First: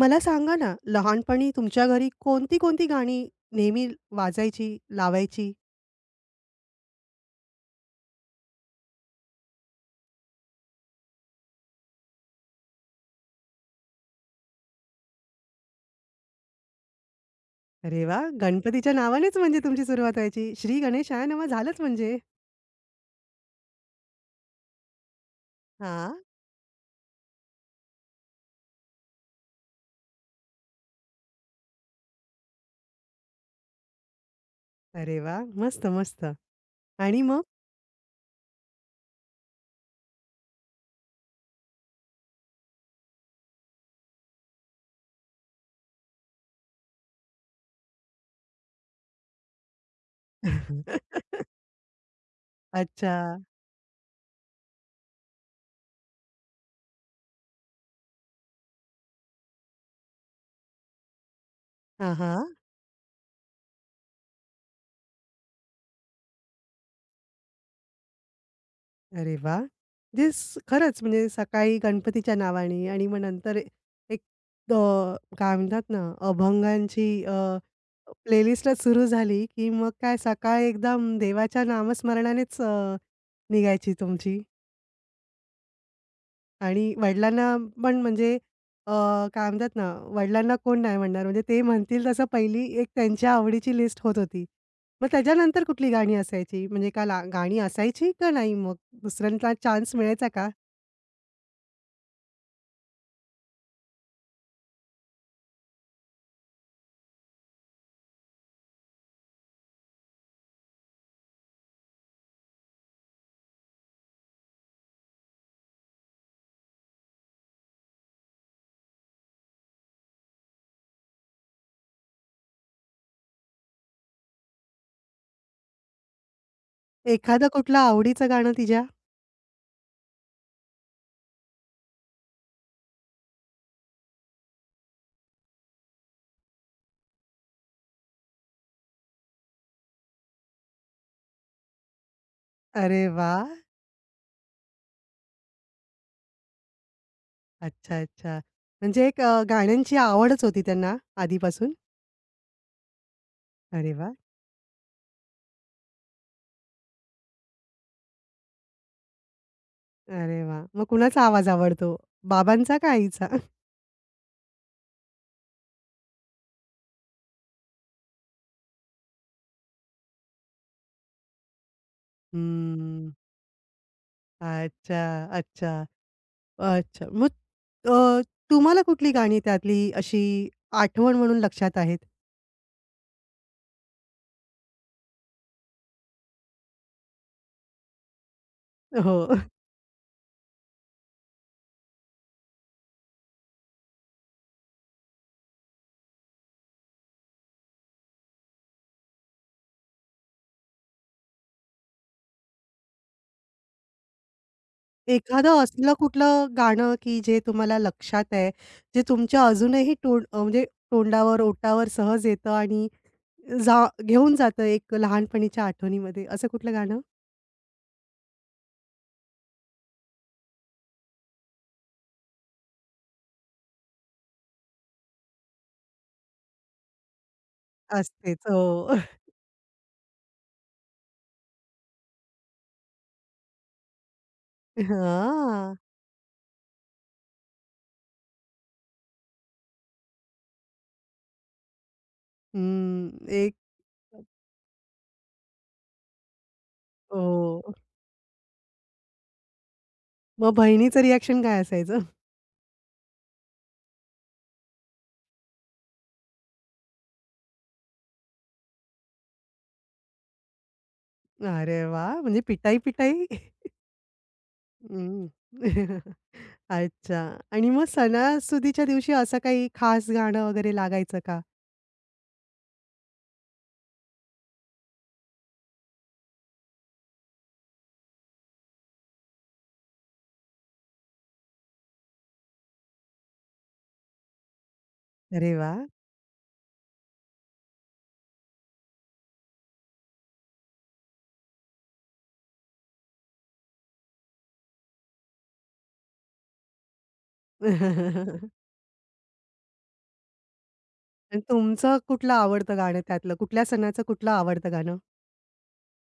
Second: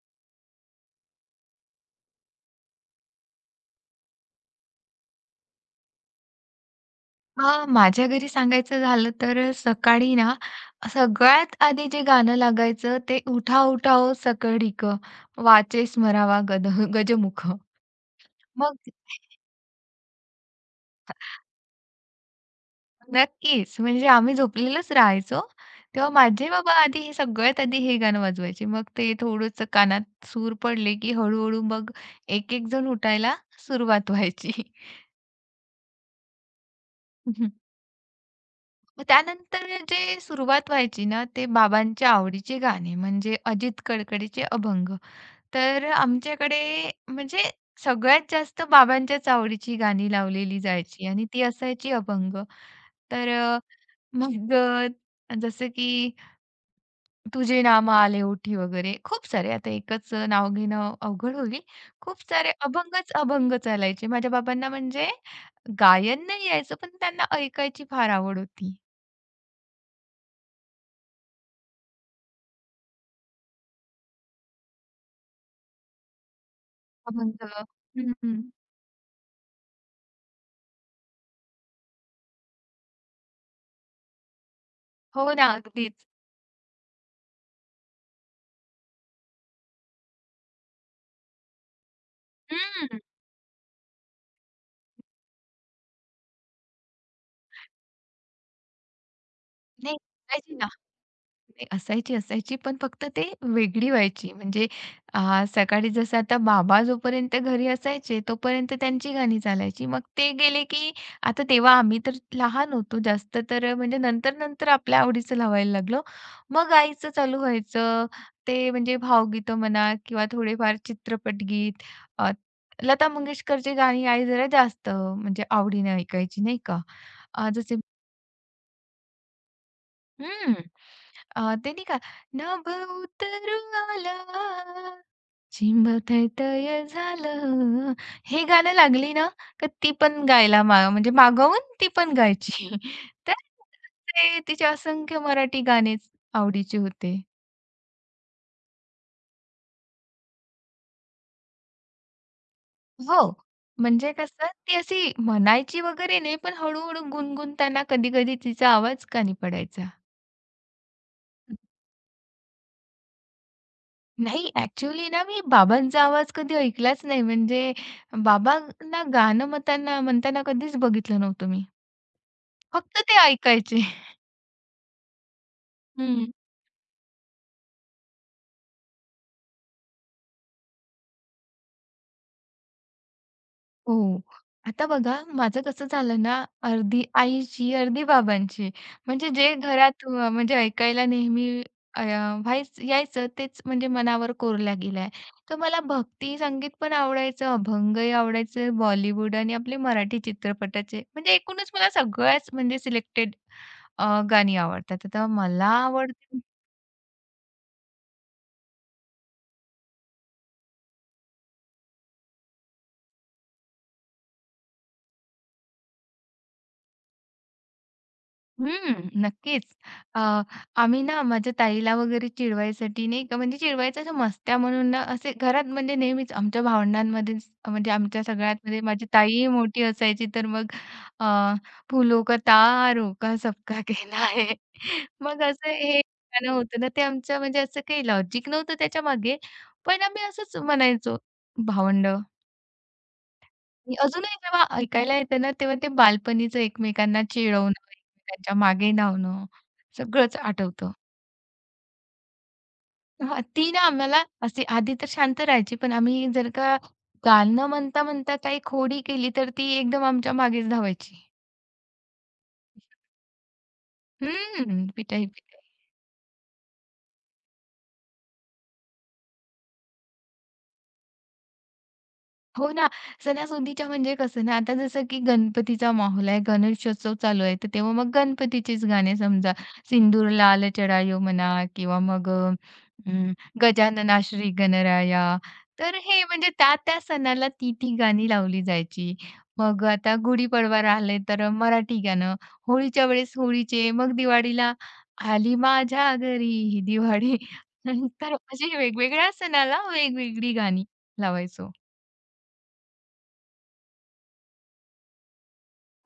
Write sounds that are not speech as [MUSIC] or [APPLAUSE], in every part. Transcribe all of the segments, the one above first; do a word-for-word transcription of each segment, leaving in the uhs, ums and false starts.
मला सांगा ना, लहानपणी तुमच्या घरी कोणती-कोणती गाणी नेहमी वाजायची, लावायची? हां, माझ्या घरी सांगायचं झालं तर अ, सकाळी ना सगळ्यात आधी जे गाणं लागायचं ते "उठा उठा ओ सकळीक वाचे स्मरावा गद गजमुख." अरे वाह! मग गणपतीच्या नावानेच म्हणजे तुमची सुरुवात व्हायची. श्री गणेशाय नमः झालंच म्हणजे. नक्कीच म्हणजे आम्ही झोपलेलोच राहायचो. तेव्हा हां. माझे बाबा आधी हे सगळ्यात आधी हे गाणं वाजवायचे. मग ते थोडंसं कानात सूर पडले, की हळू मग एक-एक जण उठायला सुरुवात व्हायची. अरे वाह! मस्त, मस्त. आणि मग? हम्म. मग त्यानंतर जे सुरुवात व्हायची ना, ते बाबांच्या आवडीचे गाणे म्हणजे अजित कडकडेचे अभंग. तर आमच्याकडे म्हणजे सगळ्यात जास्त बाबांच्याच आवडीची गाणी लावलेली जायची [LAUGHS] आणि ती असायची अभंग. अच्छा. तर अ, मग अ, जसं की तुझे नाम आले ओठी वगैरे खूप सारे आता एकच नाव घेणं अवघड होईल. हां, खूप हां. सारे अभंगच अभंग चालायचे. माझ्या बाबांना म्हणजे गायन नाही यायचं, पण त्यांना ऐकायची फार आवड होती. अरे वाह! म्हणजे स खरंच म्हणजे सकाळी गणपतीच्या नावाने आणि मग नंतर ए- एक अ, काय म्हणतात ना, अभंगांची अभंग अ, हं. प्लेलिस्टच सुरू झाली, की मग काय सकाळ एकदम देवाच्या नामस्मरणानेच अ, निघायची तुमची. हो ना, अगदीच. आणि वडिलांना पण म्हणजे अ, काय म्हणतात ना, वडिलांना कोण नाही म्हणणार म्हणजे ते म्हणतील तसं पहिली एक हं. त्यांच्या आवडीची लिस्ट होत होती. मग त्याच्यानंतर कुठली गाणी असायची? म्हणजे का ला गाणी असायची का नाही मग? दुसऱ्यांदा चान्स नाही, मिळायचा का? नाही, असायची, असायची. पण फक्त ते वेगळी व्हायची. म्हणजे अ, सकाळी जसं आता बाबा जोपर्यंत घरी असायचे, तोपर्यंत त्यांची गाणी चालायची. मग ते गेले की आता तेव्हा आम्ही तर लहान होतो जास्त, तर म्हणजे नंतर-नंतर आपल्या आवडीचं लावायला लागलो. मग आईचं चालू व्हायचं. ते म्हणजे भावगीतं म्हणा किंवा थोडेफार चित्रपट गीत. अ, लता मंगेशकरची गाणी आई जरा जास्त म्हणजे आवडीने ऐकायची, नाही का? एखादं अ, जसे कुठलं आवडीचं गाणं तिच्या? हम्म. अ, ते नाही का नभ उतरू आला चिंब तय झालं हे गाणं लागली ना का ती पण गायला मा म्हणजे मागवून ती पण गायची अरे [LAUGHS] तर वाह! ते तिचे असंख्य मराठी गाणेच आवडीचे होते. अच्छा, अच्छा. म्हणजे एक अ, गाण्यांची आवडच होती त्यांना आधीपासून? हो. अरे म्हणजे वाह! कसं ती अशी म्हणायची वगैरे नाही पण हळूहळू गुणगुणताना कधी कधी तिचा आवाज कानी पडायचा. अरे वाह! मग कुणाचा आवाज आवडतो? बाबांचा का आईचा? नाही, ॲक्चुअली ना मी बाबांचा आवाज कधी ऐकलाच नाही. म्हणजे बाबांना गाणं म्हणताना म्हणताना कधीच बघितलं नव्हतं मी. फक्त हम्म. ते ऐकायचे. अच्छा, अच्छा, हं. अच्छा. मग अ, तुम्हाला कुठली गाणी त्यातली अशी आठवण म्हणून लक्षात आहेत? हो. आता बघा माझं कसं झालं ना, अर्धी आईची, अर्धी बाबांची. हो. म्हणजे जे घरात अ, म्हणजे ऐकायला नेहमी अ, व्हायच यायचं तेच म्हणजे मनावर कोरल्या गेलं. तर मला भक्ती संगीत पण आवडायचं, अभंगही आवडायचे, बॉलिवूड आणि आपले मराठी चित्रपटाचे. म्हणजे एकूणच मला सगळ्याच म्हणजे सिलेक्टेड अ, गाणी आवडतात. तर एखादं मला असलं आवडते. कुठलं गाणं, की जे तुम्हाला लक्षात आहे, जे तुमच्या अजूनही तोंड अ, म्हणजे तोंडावर, ओठावर सहज येतं आणि जा घेऊन जातं एक लहानपणीच्या आठवणीमध्ये. असं कुठलं गाणं? हं, नक्कीच. अ, आम्ही ना माझ्या ताईला वगैरे चिडवायसाठी नाही का म्हणजे चिडवायचं असं मस्त्या म्हणून ना असे घरात म्हणजे नेहमीच आमच्या भावंडांमध्येच म्हणजे आमच्या असतेच. हो. सगळ्यांमध्ये [LAUGHS] माझी ताई मोठी असायची, तर मग अ, फुलो का तारो का सबका कहना है. [LAUGHS] मग असं हां. हे गाणं होतं ना ते आमचं, म्हणजे असं काही लॉजिक नव्हतं त्याच्यामागे. पण आम्ही असंच म्हणायचो भावंड. हं. एक आणि अजूनही जेव्हा ऐकायला येतं ना, तेव्हा ते बालपणीचं एकमेकांना चिडवणं, हो. एकमेकांच्या मागे धावणं, सगळंच मग आठवतं. बहिणीचं रिएक्शन काय असायचं? हां, ती ना आम्हाला असे आधी तर शांत राहायची, पण आम्ही जर का गाणं म्हणता-म्हणता काही खोडी केली, तर ती एकदम आमच्या मागेच धावायची. अरे वाह! म्हणजे पिटाई-पिटाई? हं, हं. पिटाई-पिटाई. [LAUGHS] अच्छा. आणि मग सणासुदीच्या दिवशी असं काही खास गाणं वगैरे लागायचं का? हो ना. सणासुदीच्या म्हणजे कसं ना, आता जसं की गणपतीचा माहोल आहे, गणेशोत्सव चालू आहे, तर तेव्हा मग गणपतीचेच गाणे समजा सिंदूर लाल चढायो म्हणा किंवा मग अ, अं, गजानना श्री गणराया. अरे वाह! तर हे म्हणजे त्या-त्या सणाला ती-ती गाणी लावली जायची. मग आता गुढीपाडवा राहिले तर मराठी गाणं, होळीच्या वेळेस होळीचे, मग दिवाळीला आली माझ्या घरी ही दिवाळी. [LAUGHS] तर [LAUGHS] अशी वेगवेगळ्या सणाला वेगवेगळी गाणी आणि लावायचो. तुमचं कुठलं आवडतं गाणं त्यातलं? कुठल्या सणाचं कुठलं आवडतं गाणं?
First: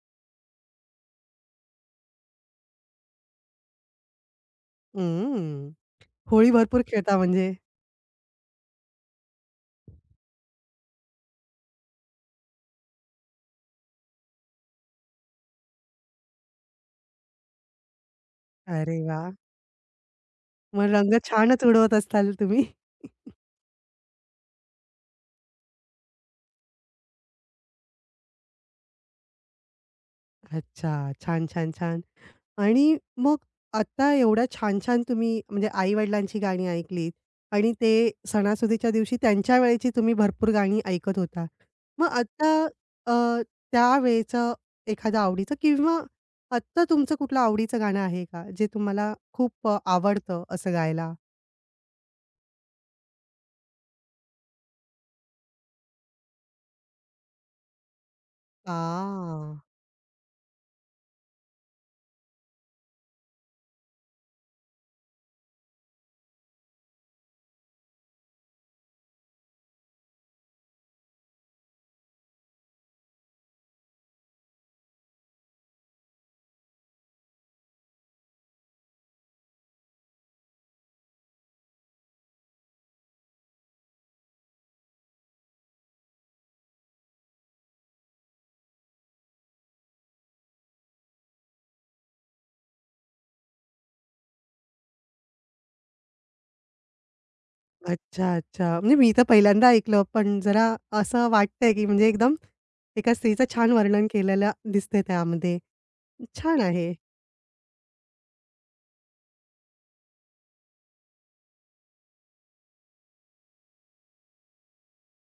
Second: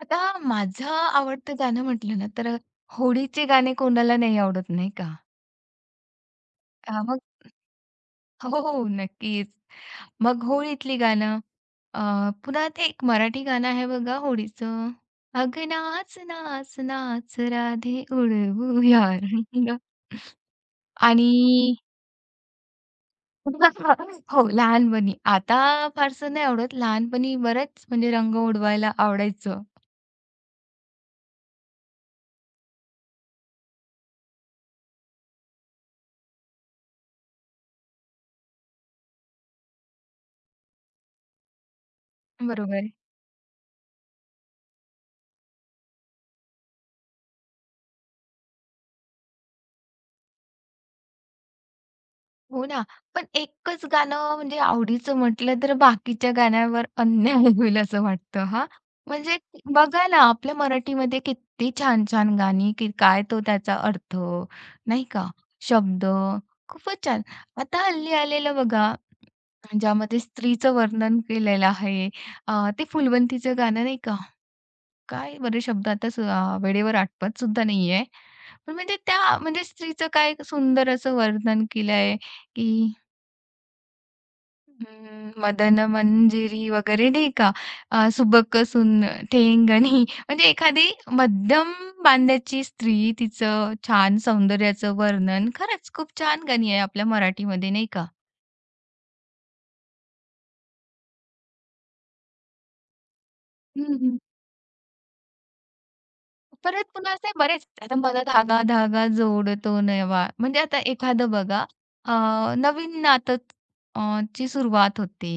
आता माझं आवडतं गाणं म्हटलं ना, तर अ, होळीचे गाणे कोणाला नाही आवडत, नाही का? हं. होळी भरपूर अ, खेळता मग म्हणजे. हो, हो, नक्कीच. मग होळीतली गाणं अ, पुन्हा ते एक मराठी गाणं आहे बघा होळीचं. "अग नाच, नाच, नाच राधे अरे उडवूया वाह! रंग." मग रंग आणि छानच उडवत असाल तुम्ही? [LAUGHS] हो, लहानपणी. आता फारसं नाही आवडत. लहानपणी बरंच म्हणजे रंग उडवायला आवडायचं. अच्छा. छान, छान, छान. आणि मग आता एवढ्या छान-छान तुम्ही म्हणजे आई-वडिलांची गाणी ऐकलीत आणि ते सणासुदीच्या दिवशी त्यांच्या वेळेची तुम्ही भरपूर गाणी ऐकत होता. मग आता बरोबर. अ, त्यावेळेचं एखादं आवडीचं किंवा आत्ता तुमचं कुठलं आवडीचं गाणं आहे का? जे तुम्हाला खूप अ, आवडतं असं गायला? हो ना. पण एकच गाणं म्हणजे आवडीचं म्हटलं तर बाकीच्या गाण्यावर अन्याय [LAUGHS] होईल असं वाटतं हा. म्हणजे आ! बघा ना, आपल्या मराठीमध्ये किती छान-छान गाणी, की काय तो त्याचा अर्थ, नाही का? शब्द खूपच छान. आता हल्ली आलेलं बघा, ज्यामध्ये स्त्रीचं वर्णन केलेलं आहे. अ, ते फुलवंतीचं गाणं नाही का? काय बरे शब्द आता स अ, वेळेवर आठवत सुद्धा नाहीये. पण म्हणजे त्या म्हणजे स्त्रीचं काय सुंदर असं वर्णन केलंय, की हं, मदन मंजिरी वगैरे नाही का? अ, सुबक सुन ठेंगणी, म्हणजे एखादी मध्यम बांध्याची स्त्री, तिचं छान सौंदर्याचं वर्णन. खरंच खूप छान गाणी आहे आपल्या मराठीमध्ये, नाही का? अच्छा, अच्छा. म्हणजे मी तर पहिल्यांदा ऐकलं, पण जरा असं वाटतंय, की म्हणजे एकदम एका स्त्रीचं छान वर्णन हम्म, केलेलं दिसतंय त्यामध्ये. छान परत आहे. पुन्हा असे बरेच आता मला धागा धागा जोडतो नवा. म्हणजे आता एखादं बघा अ, नवीन नातं अ, ची सुरुवात होते.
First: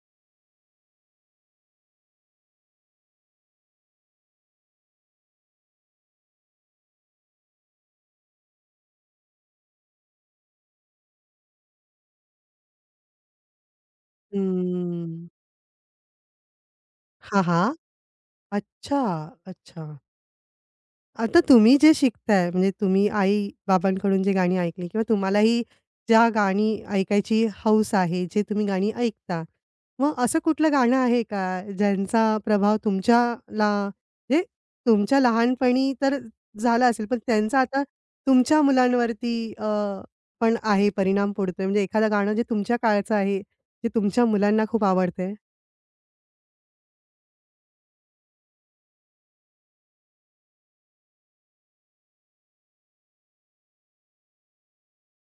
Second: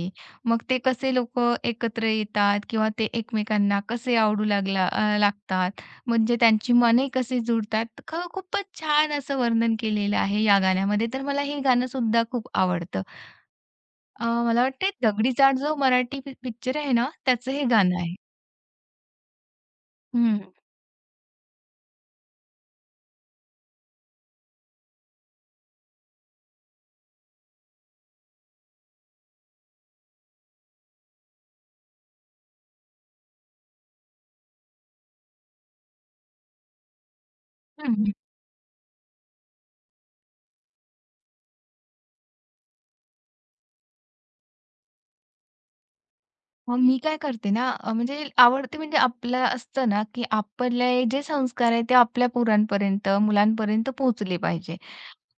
मग ते कसे लोकं एकत्र येतात किंवा ते एकमेकांना कसे आवडू लागला अ, लागतात. म्हणजे त्यांची मने कसे जुळतात. ख खूपच छान असं वर्णन केलेलं आहे या गाण्यामध्ये. तर मला हे गाणं सुद्धा खूप आवडतं. अ, मला वाटतंय हं. दगडी चाळ जो मराठी पिक्चर आहे ना हां, त्याचं हां. हे गाणं आहे. अच्छा, अच्छा. हं. आता तुम्ही जे शिकताय म्हणजे तुम्ही आई-बाबांकडून जी गाणी ऐकली किंवा तुम्हालाही ज्या गाणी ऐकायची हौस आहे, जे तुम्ही गाणी ऐकता. मग असं कुठलं गाणं आहे का ज्यांचा प्रभाव तुमच्याला म्हणजे तुमच्या लहानपणी तर झाला असेल, पण त्यांचा आता हं. तुमच्या मुलांवरती अ, पण आहे परिणाम पडतोय? म्हणजे एखादं गाणं जे तुमच्या काळाचं आहे, जे तुमच्या मुलांना खूप आवडतंय? मग मी काय करते ना, अ, म्हणजे आवडते म्हणजे आपलं असतं ना, की आपले जे संस्कार आहेत ते आपल्या पोरांपर्यंत, मुलांपर्यंत पोहोचले पाहिजे.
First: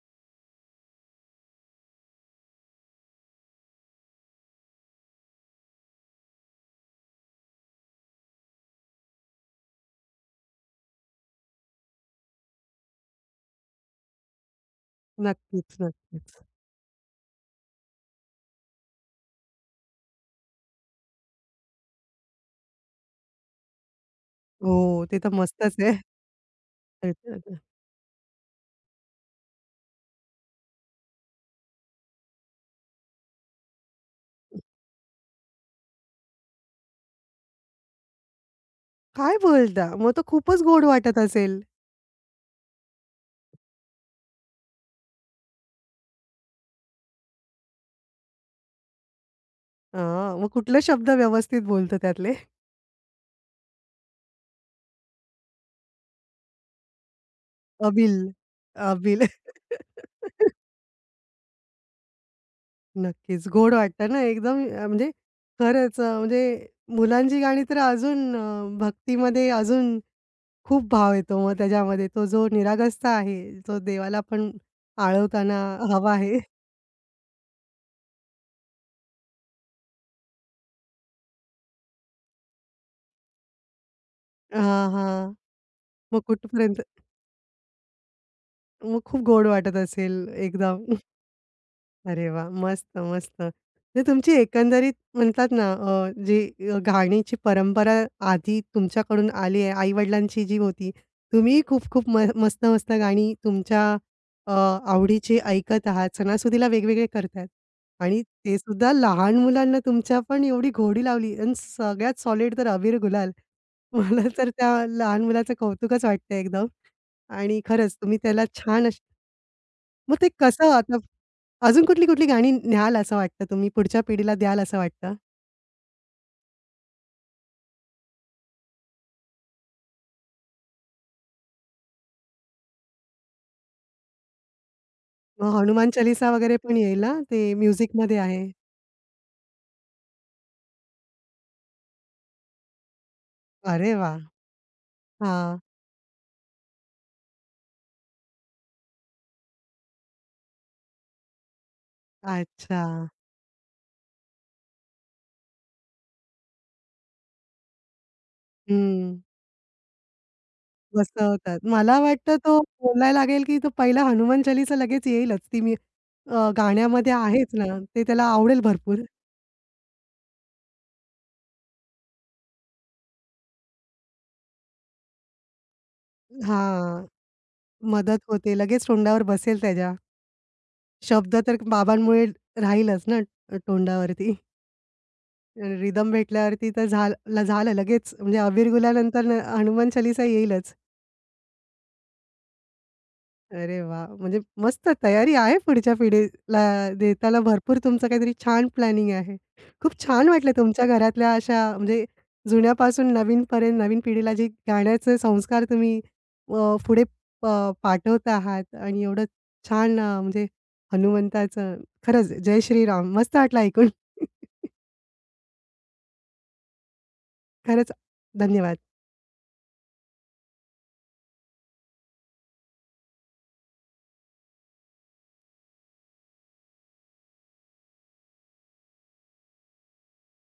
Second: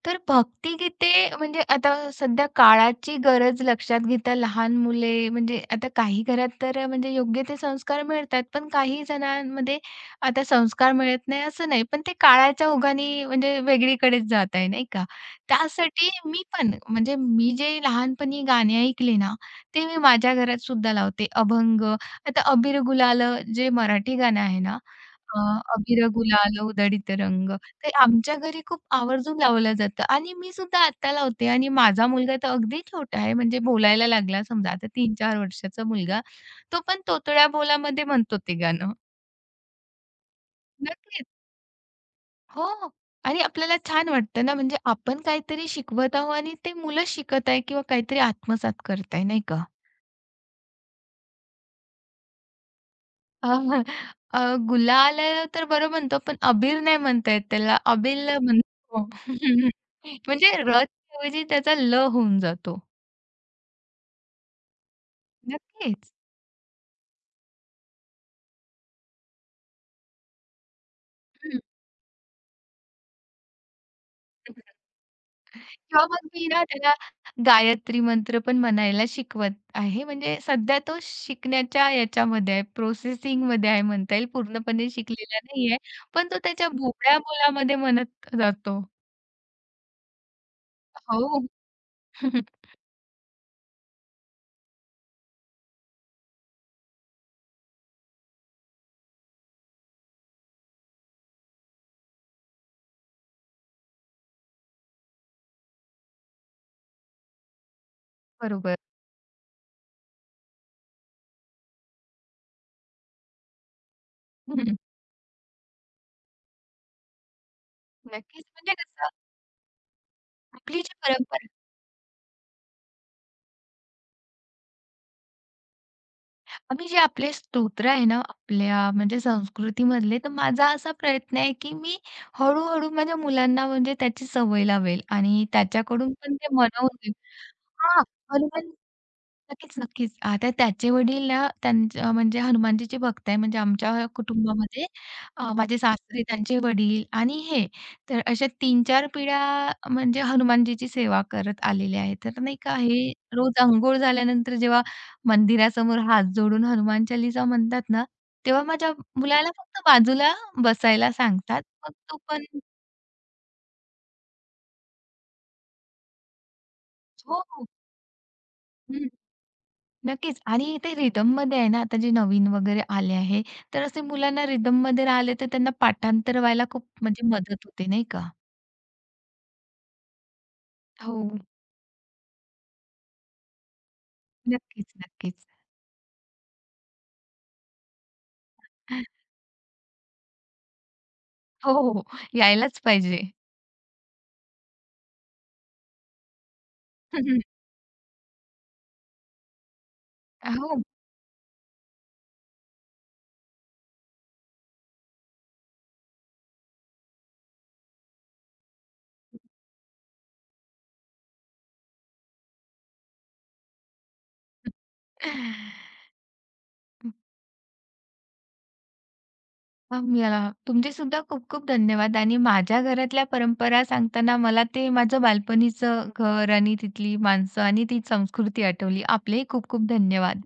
तर भक्तिगीते, म्हणजे आता सध्या काळाची गरज लक्षात घेता लहान मुले, म्हणजे आता काही घरात तर म्हणजे योग्य ते संस्कार मिळतात, पण काही जणांमध्ये आता संस्कार मिळत नाही असं नाही, पण ते काळाच्या ओघाने म्हणजे वेगळीकडेच जात आहे, नाही का? नक्कीच, त्यासाठी नक्कीच. मी पण म्हणजे मी जे लहानपणी गाणी ऐकली ना, ते मी माझ्या घरात सुद्धा लावते. अभंग, आता अबीर गुलाल जे मराठी गाणं आहे ना, हो, ते तर अ, मस्तच आहे. अबीर गुलाल उधळीत रंग, [LAUGHS] ते आमच्या घरी खूप आवर्जून लावलं जातं आणि मी सुद्धा आत्ता लावते आणि माझा मुलगा तर अगदी छोटा आहे, म्हणजे बोलायला लागला समजा, आता तीन चार वर्षाचा मुलगा. तो पण तोतड्या बोलामध्ये म्हणतो ते गाणं. काय बोलता? मग तो खूपच गोड वाटत नक्कीच. असेल. हो. आणि आपल्याला छान वाटतं ना, म्हणजे आपण काहीतरी शिकवत आहोत आणि ते मुलं शिकत आहे किंवा काहीतरी आत्मसात करत, नाही का? हां, मग कुठले शब्द व्यवस्थित बोलतो त्यातले? अ, हं. अ, गुलाल आहे तर बरं म्हणतो, पण अबीर नाही म्हणता येत त्याला. अबिल, अबील म्हणतो. अबिल. [LAUGHS] म्हणजे र ऐवजी त्याचा ल होऊन जातो. नक्कीच. गोड वाटतं ना एकदम अ, म्हणजे खरंच अ, नक्कीच. म्हणजे मुलांची गाणी तर अजून अ, भक्तीमध्ये अजून खूप भाव येतो मग हं. त्याच्यामध्ये. तो जो निरागसता आहे, तो देवाला पण आळवताना किंवा हवा मग आहे. मी ना त्याला गायत्री मंत्र पण म्हणायला शिकवत आहे. म्हणजे सध्या तो शिकण्याच्या याच्यामध्ये आहे, प्रोसेसिंगमध्ये आहे म्हणता येईल. हां, पूर्णपणे हां. शिकलेला नाहीये. मग पण तो त्याच्या कुठपर्यंत बोबड्या बोलामध्ये म्हणत जातो. मग खूप गोड वाटत असेल एकदम. हो. अरे [LAUGHS] वाह! मस्त, मस्त. म्हणजे तुमची एकंदरीत म्हणतात ना अ, जी अ, गाण्याची परंपरा आधी तुमच्याकडून आली आहे, आई-वडिलांची जी होती. तुम्ही खूप खूप म मस्त-मस्त गाणी तुमच्या अ, आवडीची ऐकत आहात. सणासुदीला वेगवेगळे करतायत आणि ते बरोबर. सुद्धा लहान मुलांना तुमच्या पण एवढी घोडी लावली आणि सगळ्यात सॉलिड तर अबीर गुलाल. मला तर त्या हम्म. लहान मुलाचं कौतुकच वाटतंय एकदम आणि खरंच तुम्ही त्याला नक्कीच. म्हणजे छान अशी. कसं मग ते कसं आपली जी आता परंपरा. अजून कुठली-कुठली गाणी न्याल असं वाटतं तुम्ही पुढच्या पिढीला द्याल असं वाटतं? आम्ही जे आपले स्तोत्र आहे ना, आपल्या म्हणजे संस्कृतीमधले, तर माझा असा प्रयत्न आहे, की मी हळू-हळू माझ्या मुलांना म्हणजे त्याची सवय लावेल आणि मग हनुमान त्याच्याकडून चालीसा पण ते वगैरे पण मनवून येईल ना? घेईल. ते हां, म्युझिकमध्ये आहे. हनुमान नक्कीच, नक्कीच. आता त्याचे वडील ना, त्यांच्या म्हणजे हनुमानजीची भक्त आहे. म्हणजे अरे आमच्या वाह! कुटुंबामध्ये अ, हां. माझे सासरे, त्यांचे वडील आणि हे. तर अशा तीन चार पिढ्या म्हणजे हनुमानजीची सेवा करत आलेले आहेत. तर नाही का अच्छा. हे रोज अंघोळ झाल्यानंतर जेव्हा मंदिरासमोर हात जोडून हनुमान चालीसा म्हणतात ना, तेव्हा माझ्या हं. मुलाला फक्त बाजूला बसायला मस्त होतात. सांगतात. मग मला तो वाटतं पण तो बोलायला लागेल, की तो पहिला हनुमान चालीसा लगेच येईलच. ती मी अ, गाण्यामध्ये हो, आहेच हो. ना, ते त्याला आवडेल भरपूर. नक्कीच. आणि ते रिदममध्ये आहे ना, आता जे नवीन वगैरे आले आहे, तर असे मुलांना रिदममध्ये आले तर त्यांना पाठांतर व्हायला खूप हां. म्हणजे मदत होते, नाही मदत का? होते. लगेच तोंडावर बसेल त्याच्या. हो. शब्द तर बाबांमुळे राहीलच ना तोंडावरती. नक्कीच, नक्कीच. रिदम भेटल्यावरती तर झालं झालं लगेच म्हणजे अबीर गुलानंतर न हनुमान चालीसा येईलच. हो, हो, हो. यायलाच पाहिजे. अरे वाह! म्हणजे मस्त तयारी आहे पुढच्या पिढीला देताना [LAUGHS] भरपूर तुमचं काहीतरी छान प्लॅनिंग आहे. खूप छान वाटलं हो. तुमच्या घरातल्या अशा म्हणजे जुन्यापासून नवीनपर्यंत नवीन पिढीला जे गाण्याचे संस्कार तुम्ही अ, पुढे प पाठवत आहात आणि एवढं छान अ, म्हणजे हनुमंताचं खरंच जय श्रीराम मस्त वाटलं ऐकून. [LAUGHS] खरंच धन्यवाद. अ, मला तुमचे सुद्धा खूप-खूप धन्यवाद आणि माझ्या घरातल्या परंपरा सांगताना मला ते माझं बालपणीचं घर आणि तिथली माणसं आणि ती संस्कृती आठवली. आपलेही खूप-खूप धन्यवाद.